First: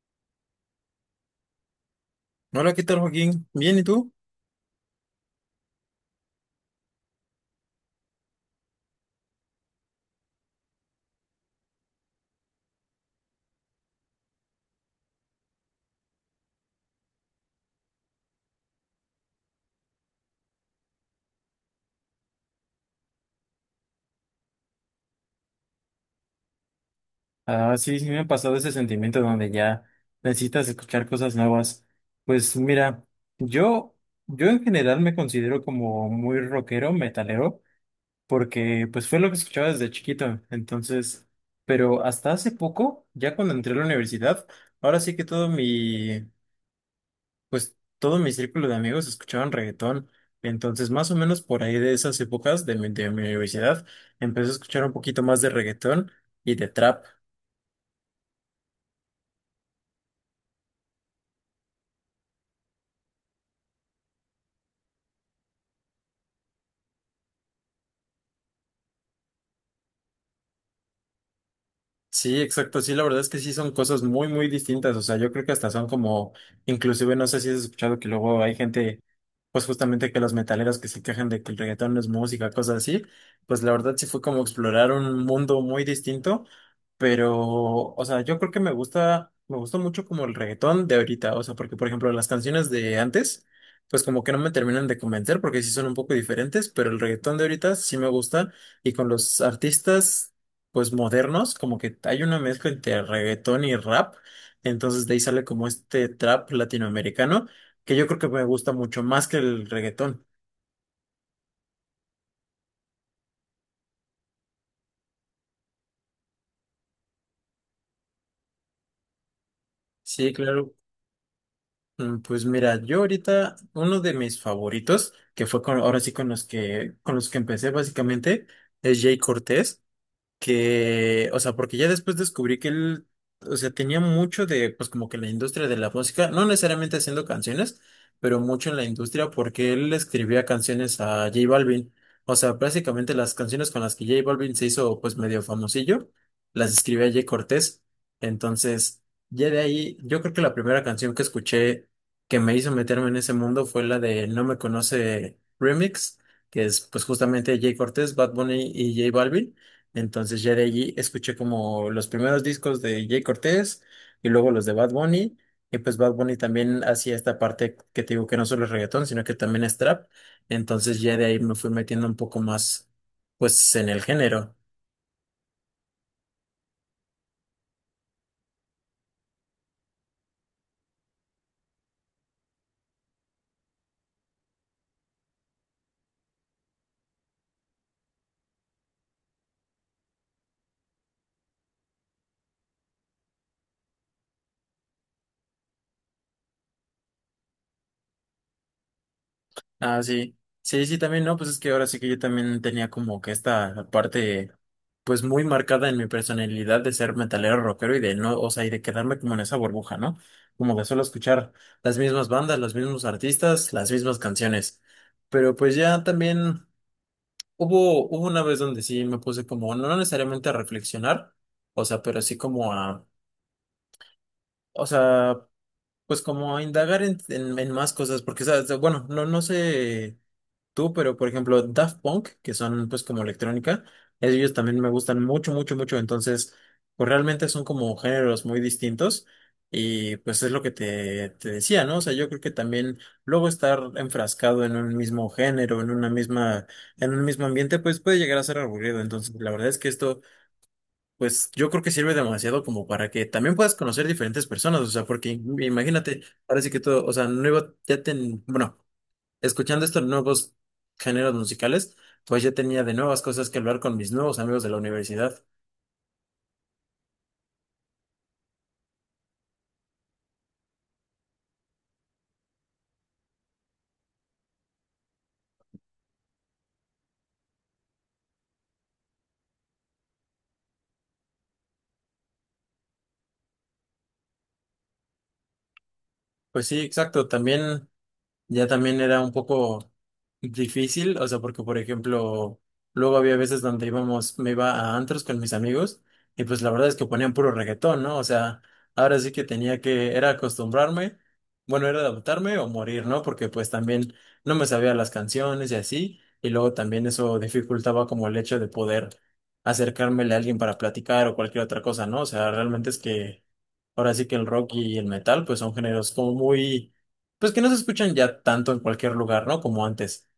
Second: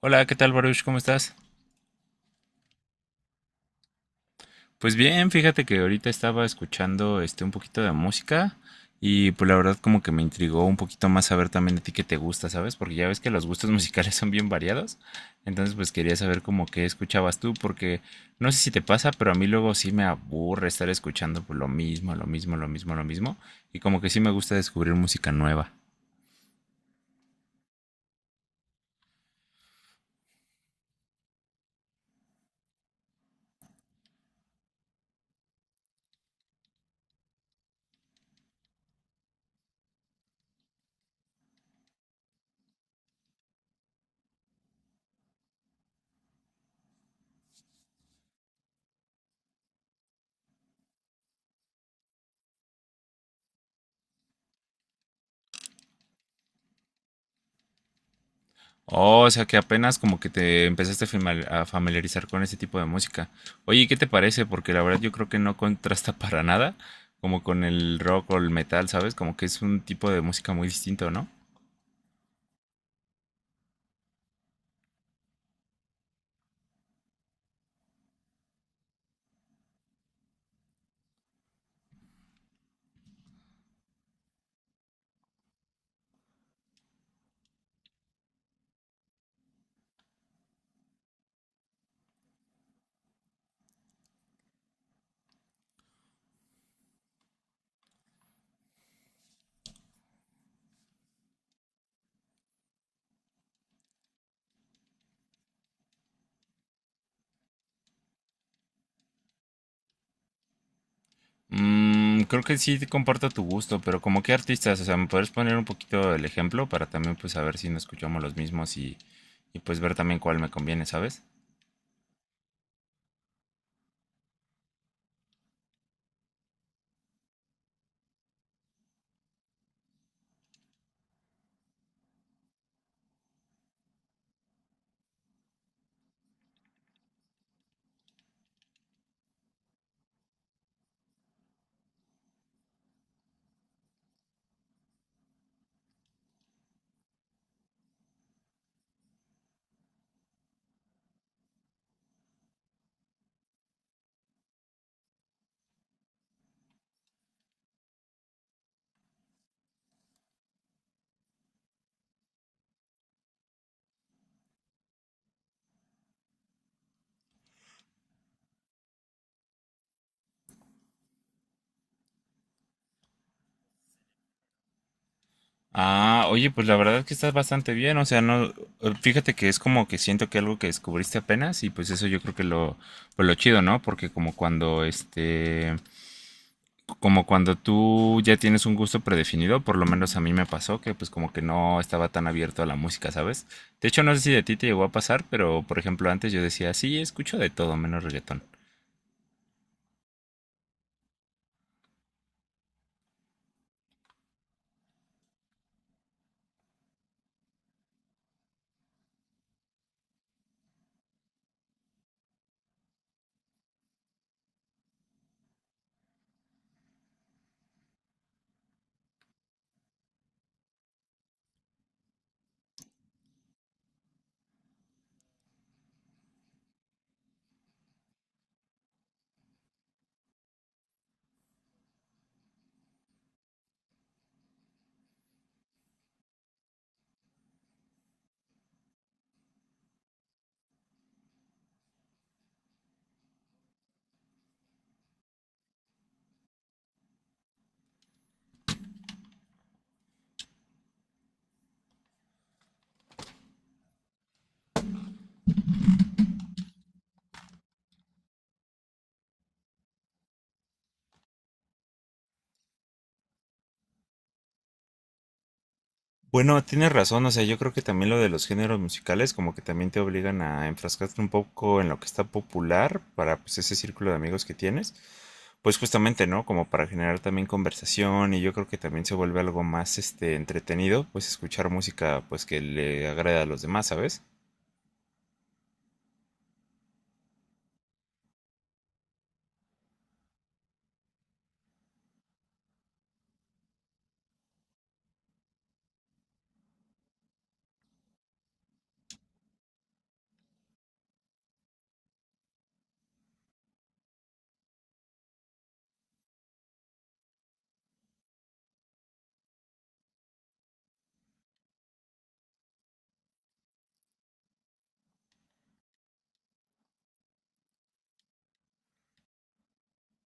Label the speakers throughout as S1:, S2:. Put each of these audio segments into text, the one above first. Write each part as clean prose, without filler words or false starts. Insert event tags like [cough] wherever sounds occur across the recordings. S1: Hola, ¿qué tal, Baruch? ¿Cómo estás?
S2: Hola, ¿qué tal, Joaquín? ¿Bien y tú?
S1: Pues bien, fíjate que ahorita estaba escuchando un poquito de música y pues la verdad como que me intrigó un poquito más saber también a ti qué te gusta, ¿sabes? Porque ya ves que los gustos [laughs] musicales son bien variados. Entonces, pues quería saber como qué escuchabas tú porque no sé si te pasa, pero a mí luego sí me aburre estar escuchando pues, lo mismo, lo mismo, lo mismo, lo mismo y como que sí me gusta descubrir música nueva.
S2: Ah, sí, sí me ha pasado ese sentimiento donde ya necesitas escuchar cosas nuevas. Pues mira, yo, yo en general me considero como muy rockero, metalero, porque pues fue lo que escuchaba desde chiquito. Entonces, pero hasta hace poco, ya cuando entré a la universidad, ahora sí que todo mi, pues todo mi círculo de amigos escuchaban reggaetón. Entonces, más o menos por ahí de esas épocas de mi universidad, empecé a escuchar un poquito más de reggaetón y de trap.
S1: Oh, o sea que apenas como que te empezaste a a familiarizar con ese tipo de música. Oye, ¿y qué te parece? Porque la verdad yo creo que no contrasta [laughs] para nada como con el rock o el metal, ¿sabes? Como que es un tipo de música muy distinto, ¿no?
S2: Sí, exacto. Sí, la verdad es que sí son cosas muy, muy distintas. O sea, yo creo que hasta son como, inclusive no sé si has escuchado que luego hay gente, pues justamente que los metaleros que se quejan de que el reggaetón no es música, cosas así. Pues la verdad sí fue como explorar un mundo muy distinto. Pero, o sea, yo creo que me gusta mucho como el reggaetón de ahorita. O sea, porque por ejemplo las canciones de antes, pues como que no me terminan de convencer porque sí son un poco diferentes, pero el reggaetón de ahorita sí me gusta. Y con los artistas pues modernos, como que hay una mezcla entre reggaetón y rap, entonces de ahí sale como este trap latinoamericano, que yo creo que me gusta mucho más que el reggaetón.
S1: Mm, creo que sí comparto tu gusto, pero como qué artistas, o sea, ¿me podrías poner un poquito el ejemplo para también pues saber si no escuchamos los mismos y pues ver también
S2: Sí,
S1: cuál me
S2: claro.
S1: conviene, ¿sabes?
S2: Pues mira, yo ahorita uno de mis favoritos, que fue con, ahora sí con los que empecé básicamente, es Jay Cortés, que, o sea, porque ya después descubrí que él, o sea, tenía mucho de, pues como que la industria de la música, no necesariamente haciendo canciones, pero mucho en la industria porque él escribía canciones a J Balvin. O sea, básicamente las canciones con las que J Balvin se hizo pues medio famosillo, las escribía Jay Cortés. Entonces, ya de ahí, yo creo que la primera canción que escuché que me hizo meterme en ese mundo fue la de No me conoce Remix, que es pues justamente Jay Cortés, Bad Bunny y J Balvin. Entonces ya de allí escuché como los primeros discos de Jay Cortés y luego los de Bad Bunny. Y pues Bad Bunny también hacía esta parte que te digo que no solo es reggaetón, sino que también es trap. Entonces ya de ahí me fui metiendo un poco más pues en el género.
S1: Ah, oye, pues la verdad es que estás bastante bien, o sea, no, fíjate que es como que siento que algo que descubriste apenas y pues eso yo creo que lo, pues lo chido, ¿no? Porque como cuando tú ya tienes un gusto predefinido, por lo menos a mí me pasó que pues como que no estaba tan abierto a la música, ¿sabes? De hecho, no sé si de ti te llegó a pasar, pero por ejemplo antes yo decía, sí, escucho de todo menos reggaetón.
S2: Ah, sí. Sí, sí, también, no, pues es que ahora sí que yo también tenía como que esta parte, pues muy marcada en mi personalidad de ser metalero rockero y de no, o sea, y de quedarme como en esa burbuja, ¿no? Como de solo escuchar las mismas bandas, los mismos artistas, las mismas canciones. Pero pues ya también hubo una vez donde sí me puse como, no necesariamente a reflexionar, o sea, pero sí como a, o sea, pues como a indagar en más cosas, porque, ¿sabes? Bueno, no, no sé tú, pero por ejemplo Daft Punk, que son pues como electrónica, ellos también me gustan mucho, mucho, mucho, entonces pues realmente son como géneros muy distintos y pues es lo que te decía, ¿no? O sea, yo creo que también luego estar enfrascado en un mismo género, en un mismo ambiente, pues puede llegar a ser aburrido, entonces la verdad es que esto pues yo creo que sirve demasiado como para que también puedas conocer diferentes personas, o sea, porque imagínate, ahora sí que todo, o sea, no iba, ya ten, bueno, escuchando estos nuevos géneros musicales, pues ya tenía de nuevas cosas que hablar con mis nuevos amigos de la universidad.
S1: Bueno, tienes razón, o sea, yo creo que también lo de los géneros musicales como que también te obligan a enfrascarte un poco en lo que está popular para pues ese círculo de amigos que tienes, pues justamente, ¿no? Como para generar también conversación y yo creo que también se vuelve algo más entretenido, pues escuchar música pues que le agrade a los demás, ¿sabes?
S2: Pues sí, exacto. También ya también era un poco difícil, o sea, porque por ejemplo, luego había veces donde íbamos, me iba a antros con mis amigos y pues la verdad es que ponían puro reggaetón, ¿no? O sea, ahora sí que tenía que, era acostumbrarme, bueno, era adaptarme o morir, ¿no? Porque pues también no me sabía las canciones y así, y luego también eso dificultaba como el hecho de poder acercármele a alguien para platicar o cualquier otra cosa, ¿no? O sea, realmente es que ahora sí que el rock y el metal pues son géneros como muy pues que no se escuchan ya tanto en cualquier lugar, ¿no? Como antes.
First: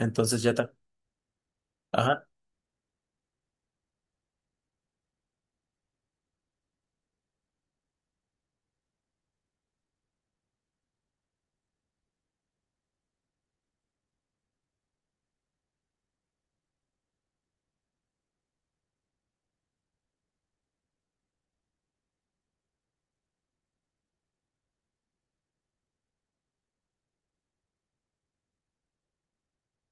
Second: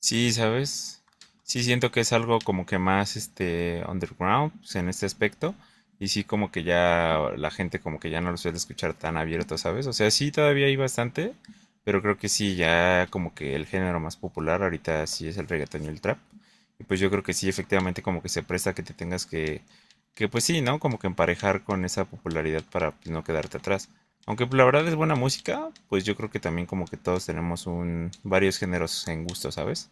S1: Sí,
S2: ya está.
S1: ¿sabes? Sí siento que es
S2: Ajá.
S1: algo como que más underground pues, en este aspecto y sí como que ya la gente como que ya no lo suele escuchar tan abierto, ¿sabes? O sea, sí todavía hay bastante, pero creo que sí ya como que el género más popular ahorita sí es el reggaetón y el trap. Y pues yo creo que sí efectivamente como que se presta que te tengas que pues sí, ¿no? Como que emparejar con esa popularidad para pues, no quedarte atrás. Aunque pues, la verdad es buena música, pues yo creo que también como que todos tenemos un varios géneros en gusto, ¿sabes?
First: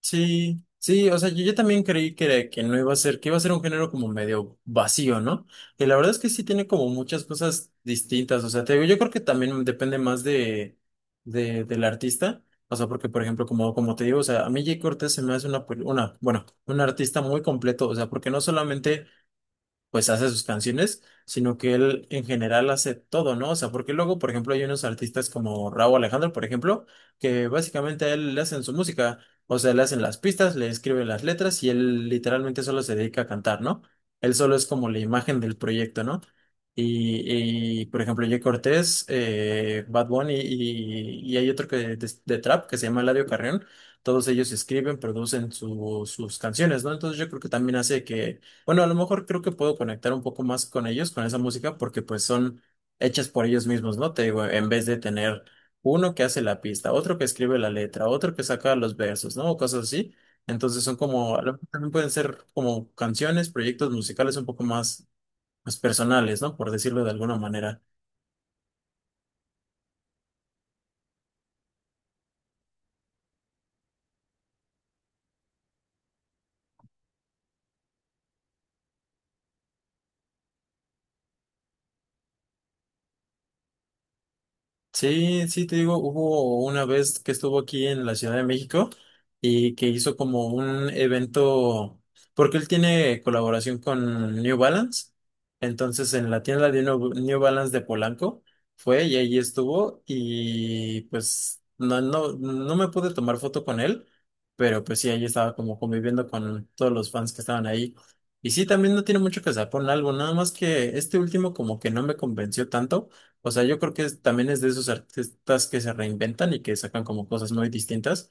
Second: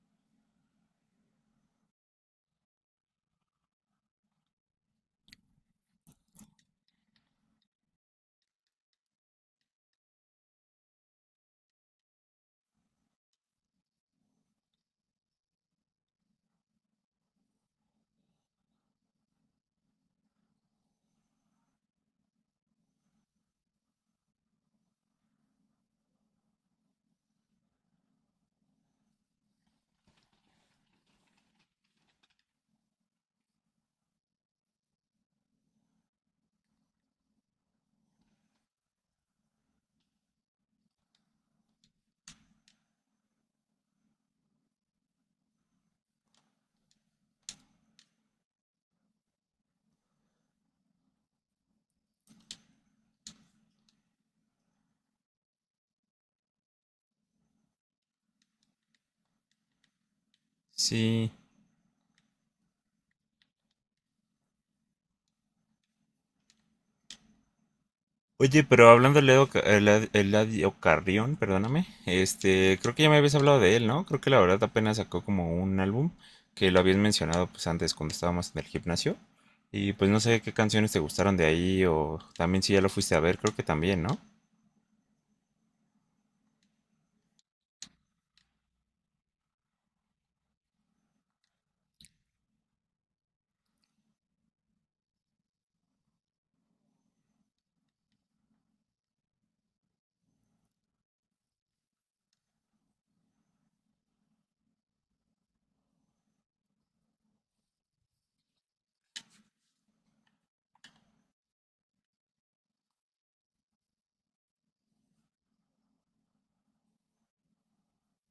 S2: Sí, sí, o sea, yo también creí que, era- que no iba a ser, que iba a ser un género como medio vacío, ¿no? Y la verdad es que sí tiene como muchas cosas distintas. O sea, te digo, yo creo que también depende más de, del artista. O sea, porque, por ejemplo, como, como te digo, o sea, a mí Jay Cortés se me hace bueno, un artista muy completo. O sea, porque no solamente pues hace sus canciones, sino que él en general hace todo, ¿no? O sea, porque luego, por ejemplo, hay unos artistas como Rauw Alejandro, por ejemplo, que básicamente a él le hacen su música, o sea, le hacen las pistas, le escriben las letras y él literalmente solo se dedica a cantar, ¿no? Él solo es como la imagen del proyecto, ¿no? Por ejemplo, Jay Cortés, Bad Bunny y hay otro que de trap que se llama Eladio Carrión. Todos ellos escriben, producen sus canciones, ¿no? Entonces yo creo que también hace que bueno, a lo mejor creo que puedo conectar un poco más con ellos, con esa música, porque pues son hechas por ellos mismos, ¿no? Te digo, en vez de tener uno que hace la pista, otro que escribe la letra, otro que saca los versos, ¿no? O cosas así. Entonces son
S1: Sí.
S2: como, a lo mejor también pueden ser como canciones, proyectos musicales un poco más, más personales, ¿no? Por decirlo de alguna manera.
S1: Oye, pero hablando de Leo, Eladio Carrión, perdóname, este, creo que ya me habías hablado de él, ¿no? Creo que la verdad apenas sacó como un álbum que lo habías mencionado pues antes cuando estábamos en el gimnasio. Y pues no sé qué canciones te gustaron de ahí o también si ya lo fuiste a ver, creo que también, ¿no?
S2: Sí, sí, te digo, hubo una vez que estuvo aquí en la Ciudad de México y que hizo como un evento, porque él tiene colaboración con New Balance, entonces en la tienda de New Balance de Polanco fue y ahí estuvo y pues no, no, no me pude tomar foto con él, pero pues sí, ahí estaba como conviviendo con todos los fans que estaban ahí. Y sí, también no tiene mucho que sacar un álbum, nada más que este último como que no me convenció tanto, o sea, yo creo que es- también es de esos artistas que se reinventan y que sacan como cosas muy distintas.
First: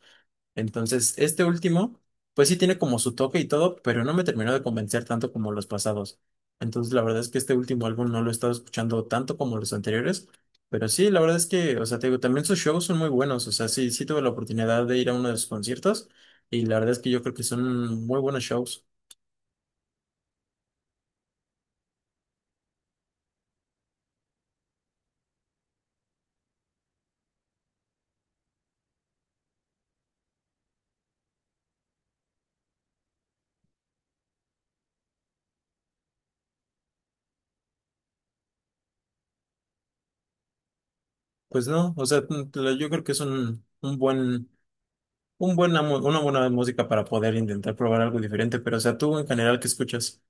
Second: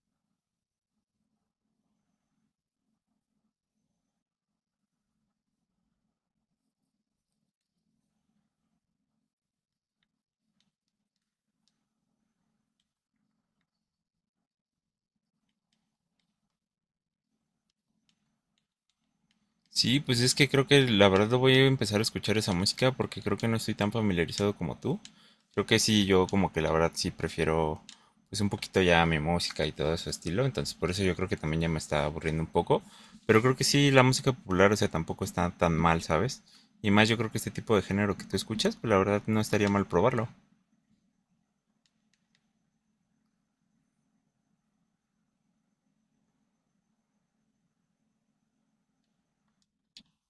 S2: Entonces, este último, pues sí tiene como su toque y todo, pero no me terminó de convencer tanto como los pasados. Entonces, la verdad es que este último álbum no lo he estado escuchando tanto como los anteriores, pero sí, la verdad es que, o sea, te digo, también sus shows son muy buenos. O sea, sí, sí tuve la oportunidad de ir a uno de sus conciertos y la verdad es que yo creo que son muy buenos shows.
S1: Sí, pues es que creo que la verdad voy a empezar a escuchar esa música porque creo que no estoy tan familiarizado como tú. Creo que sí, yo como que la verdad sí prefiero pues un poquito ya mi música y todo ese estilo, entonces por eso yo creo que también ya me está aburriendo un poco, pero creo que sí, la música popular, o sea, tampoco está tan mal, ¿sabes? Y más yo creo que este tipo de género que tú escuchas, pues la verdad no estaría mal probarlo.
S2: Pues no, o sea, yo creo que es un buen un buena mu- una buena música para poder intentar probar algo diferente, pero o sea, tú en general, ¿qué escuchas?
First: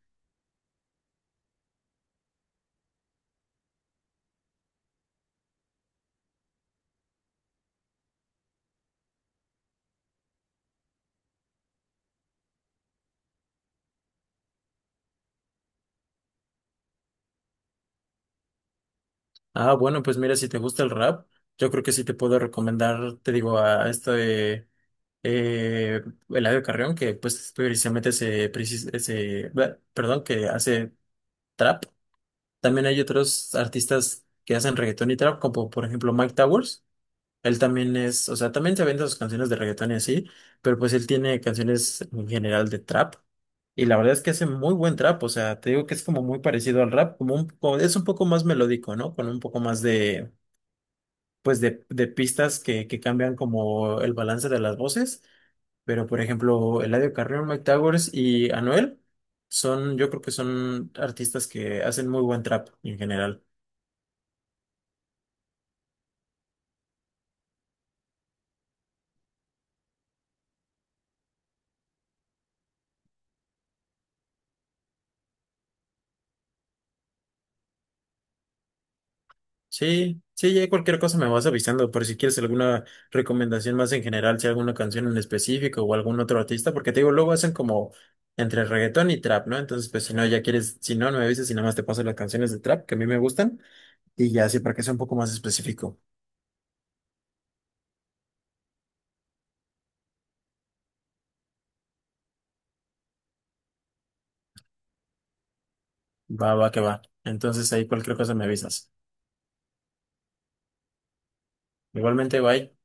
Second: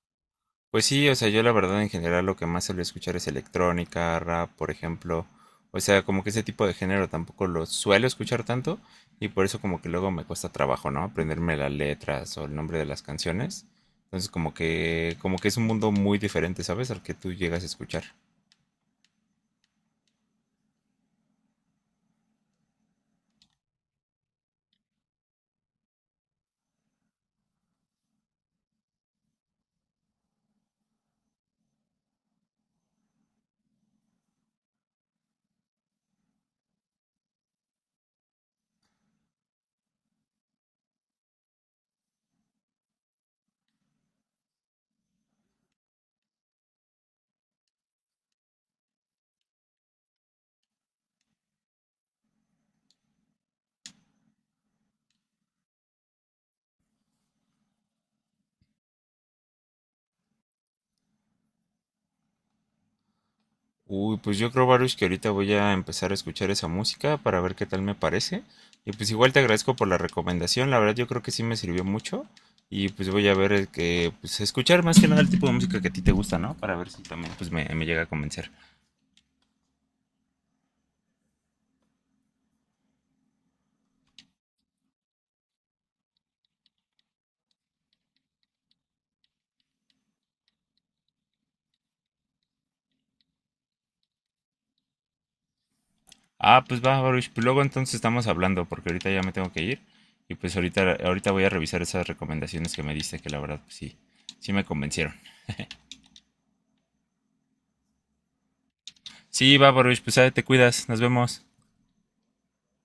S1: Pues sí, o sea, yo la verdad en general lo que más suelo escuchar es electrónica, rap, por ejemplo. O sea, como que ese tipo de género tampoco lo suelo escuchar tanto y por eso como que luego me cuesta trabajo, ¿no? Aprenderme las letras o el nombre de las canciones. Entonces como que es un mundo muy diferente, ¿sabes? Al que tú llegas a escuchar.
S2: Ah, bueno, pues mira, si te gusta el rap, yo creo que sí te puedo recomendar, te digo, a este eh, Eladio Carrión, que pues precisamente se, precis- ese, perdón, que hace trap. También hay otros artistas que hacen reggaetón y trap, como por ejemplo Mike Towers. Él también es, o sea, también se vende sus canciones de reggaetón y así, pero pues él tiene canciones en general de trap. Y la verdad es que hace muy buen trap, o sea, te digo que es como muy parecido al rap, como un, como- es un poco más melódico, ¿no? Con un poco más de, pues de pistas que cambian como el balance de las voces. Pero, por ejemplo, Eladio Carrión, Mike Towers y Anuel son, yo creo que son artistas que hacen muy buen trap en general.
S1: Uy, pues yo creo, Baruch, que ahorita voy a empezar a escuchar esa música para ver qué tal me parece. Y pues igual te agradezco por la recomendación, la verdad yo creo que sí me sirvió mucho. Y pues voy a ver el que, pues escuchar más que nada el tipo de música que a ti te gusta, ¿no? Para ver si también pues me llega a convencer.
S2: Sí, sí, ya cualquier cosa me vas avisando por si quieres alguna recomendación más en general, si alguna canción en específico o algún otro artista, porque te digo, luego hacen como entre reggaetón y trap, ¿no? Entonces, pues si no, ya quieres, si no, no me avisas y nada más te paso las canciones de trap que a mí me gustan y ya así para que sea un poco más específico.
S1: Ah, pues va, Baruch, pues luego entonces estamos hablando porque ahorita ya me tengo que ir. Y pues ahorita voy a revisar esas recomendaciones que me diste, que la verdad pues sí, sí me convencieron.
S2: Va, va, que va. Entonces ahí cualquier cosa me avisas.
S1: Sí, va, Baruch, pues te cuidas, nos vemos.
S2: Igualmente, bye.